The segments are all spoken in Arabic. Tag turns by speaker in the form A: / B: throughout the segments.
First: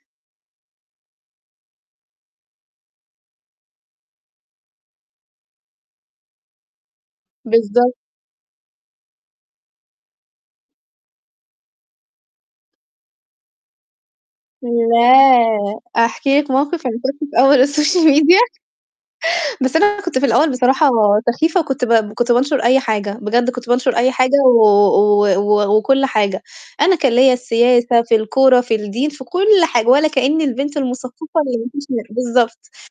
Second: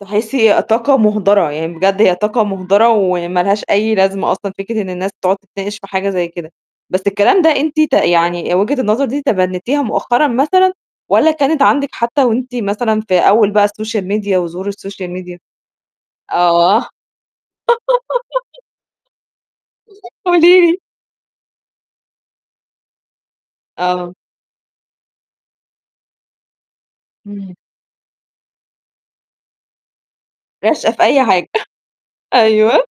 A: تحسي طاقة مُهدرة، يعني بجد هي طاقة مُهدرة، وما لهاش أي لازمة أصلًا فكرة إن الناس تقعد تتناقش في حاجة زي كده. بس الكلام ده أنتِ ت
B: بالضبط.
A: يعني وجهة النظر دي تبنيتيها مؤخرًا مثلًا، والّا كانت عندِك حتى وأنتِ مثلًا في أول بقى الsocial media وظهور الsocial media؟
B: لا أحكي لِك
A: آه.
B: موقف أمّا كُنت في أول الsocial media بس أنا كنت في الأول
A: قولي لي.
B: بصراحة سخيفة وكنت ب كنت بانشر أي حاجة، بجد كنت بانشر أي
A: آه.
B: حاجة و و و وكل حاجة. أنا كان ليّا
A: امم.
B: السياسة، في الكورة، في الدين، في كل حاجة، ولا كأني البنت
A: راشقة في أي
B: المثقفة
A: حاجة
B: اللي ما فيش منها بالضبط
A: أيوه.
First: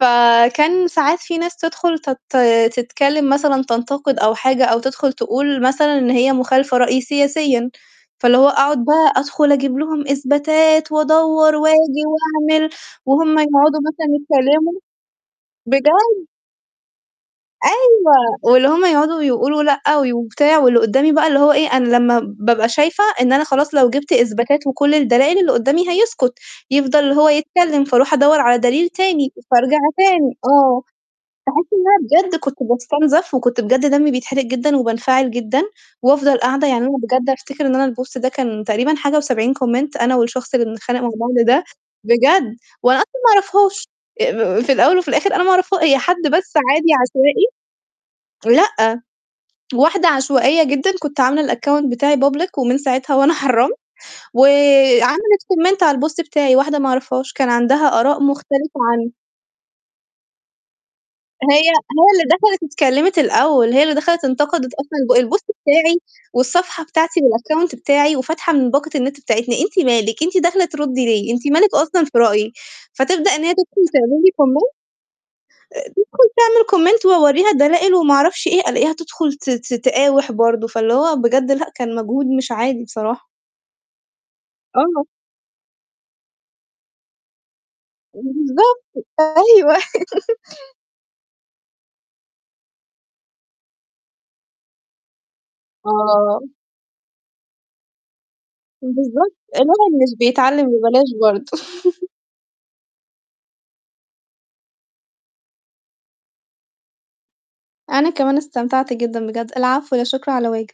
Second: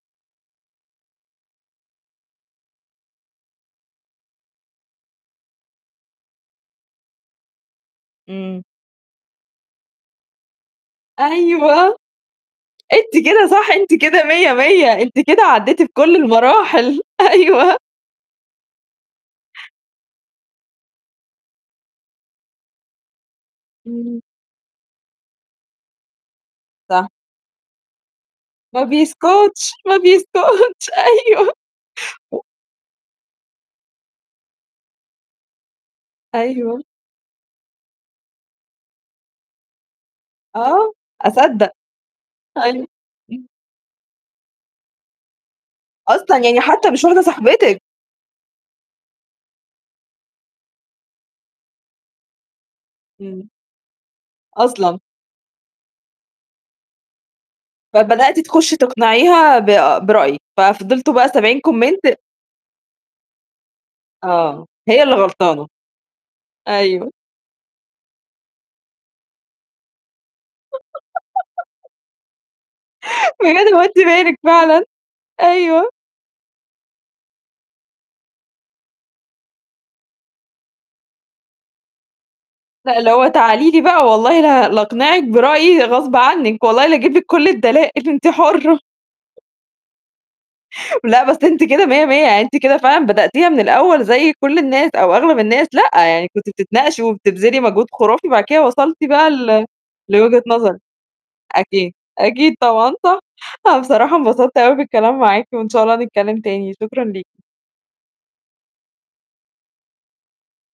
B: فكان ساعات في ناس تدخل تت تتكلم مثلًا تنتقد أو حاجة، أو تدخل تقول مثلًا إن هي مخالفة رأي سياسيًا. فاللي هو
A: إمم.
B: أقعد بقى أدخل أجيب لهم إثباتات، وأدوّر
A: أيوه.
B: وآجي وأعمل،
A: أنتِ
B: وهُم
A: كده صح،
B: يقعدوا
A: أنتِ
B: مثلًا
A: كده مِيّة،
B: يتكلموا
A: مِيّة أنتِ كده عدّيتِ بكل
B: بجد.
A: المراحل. أيوه.
B: أيوه، واللي هُم يقعدوا يقولوا لأ وي وبتاع، واللي قُدّامي بقى اللي هو إيه أنا لمّا بابقى شايفة إن أنا خلاص لو جِبت
A: إمم.
B: إثباتات وكل الدلائل، اللي قُدّامي هيسكُت، يفضل
A: صح.
B: اللي هو يتكلّم، فأروح أدوّر على
A: ما
B: دليل تاني،
A: بيسكُتش،
B: فأرجع
A: ما
B: تاني آه.
A: بيسكُتش. أيوه.
B: باحس إن أنا بجد
A: و
B: كنت باستُنزف وكنت بجد دمي بيتحرق جدًا، وبانفعل جدًا، وأفضل قاعدة
A: أيوه.
B: يعني أنا بجد أفتكر إن أنا الpost ده كان تقريبًا حاجة و70 comment أنا والشخص اللي
A: آه،
B: بنتخانق مع بعض ده
A: أصدّق.
B: بجد،
A: أيوه
B: وأنا أصلًا ما
A: امم.
B: أعرفهاش أ في الأول وفي الآخر أنا ما أعرفها هي حد
A: أصلًا،
B: بس
A: يعني
B: عادي
A: حتى مش واحدة
B: عشوائي
A: صاحبتكِ!
B: لأ، واحدة عشوائية جدًا، كنت عاملة الaccount بتاعي public ومن ساعتها وأنا
A: إمم.
B: حرّمت،
A: أصلًا.
B: وعملِت comment على الpost بتاعي، واحدة ما أعرفهاش كان عندها آراء
A: فبدأتِ تخُشّي
B: مختلفة عن
A: تقنعيها ب برأيِك، ففضلتوا بقى
B: هي
A: 70
B: هي
A: comment
B: اللي دخلت اتكلّمت الأول، هي اللي دخلت
A: آه.
B: انتقدت
A: هي اللي
B: أصلًا الب الpost
A: غلطانة.
B: بتاعي والصفحة
A: أيوه.
B: بتاعتي والaccount بتاعي، وفاتحة من باقة النت بتاعتنا. أنتِ مالِك أنتِ داخلة ترُدّي لي، أنتِ مالِك أصلًا في رأيي؟ فتبدأ إن هي
A: "بجد، هو
B: تدخل
A: أنتِ
B: تعمل لي
A: مالِك
B: comment،
A: فعلًا؟" أيوه.
B: تدخل تعمل comment وأورّيها الدلائل وما أعرفش إيه، ألاقيها تدخل ت ت تقاوِح برضه، فاللي هو بجد لأ، كان مجهود مش عادي
A: لأ، اللي هو
B: بصراحة.
A: "تعالي لي بقى، والله ل
B: آه.
A: لاقنعِك برأيي غصب عنِّك، والله لا اجيب لِك كل الدلائل، أنتِ حُرّة."
B: بالضبط. أيوه.
A: لأ، بس أنتِ كده مِيّة، مِيّة يعني أنتِ كده فعلًا بدأتيها من الأول زي كل الناس أو أغلب الناس، لأ، يعني كنتِ
B: آه.
A: بتتناقشي وبتبذلي مجهود خُرافي، بعد كده وصلتِ بقى
B: بالضبط.
A: ل
B: الواحد مش
A: لوجهة
B: بيتعلّم
A: نظرِك
B: ببلاش برضه.
A: أكيد، أكيد طبعًا صح. أنا بصراحة انبسطت أوي بالكلام معاكِ، وإن شاء الله نتكلّم تاني، شكرًا ليكِ.
B: أنا كمان استمتعت جدًا بجد العفو، لا شكر على واجب.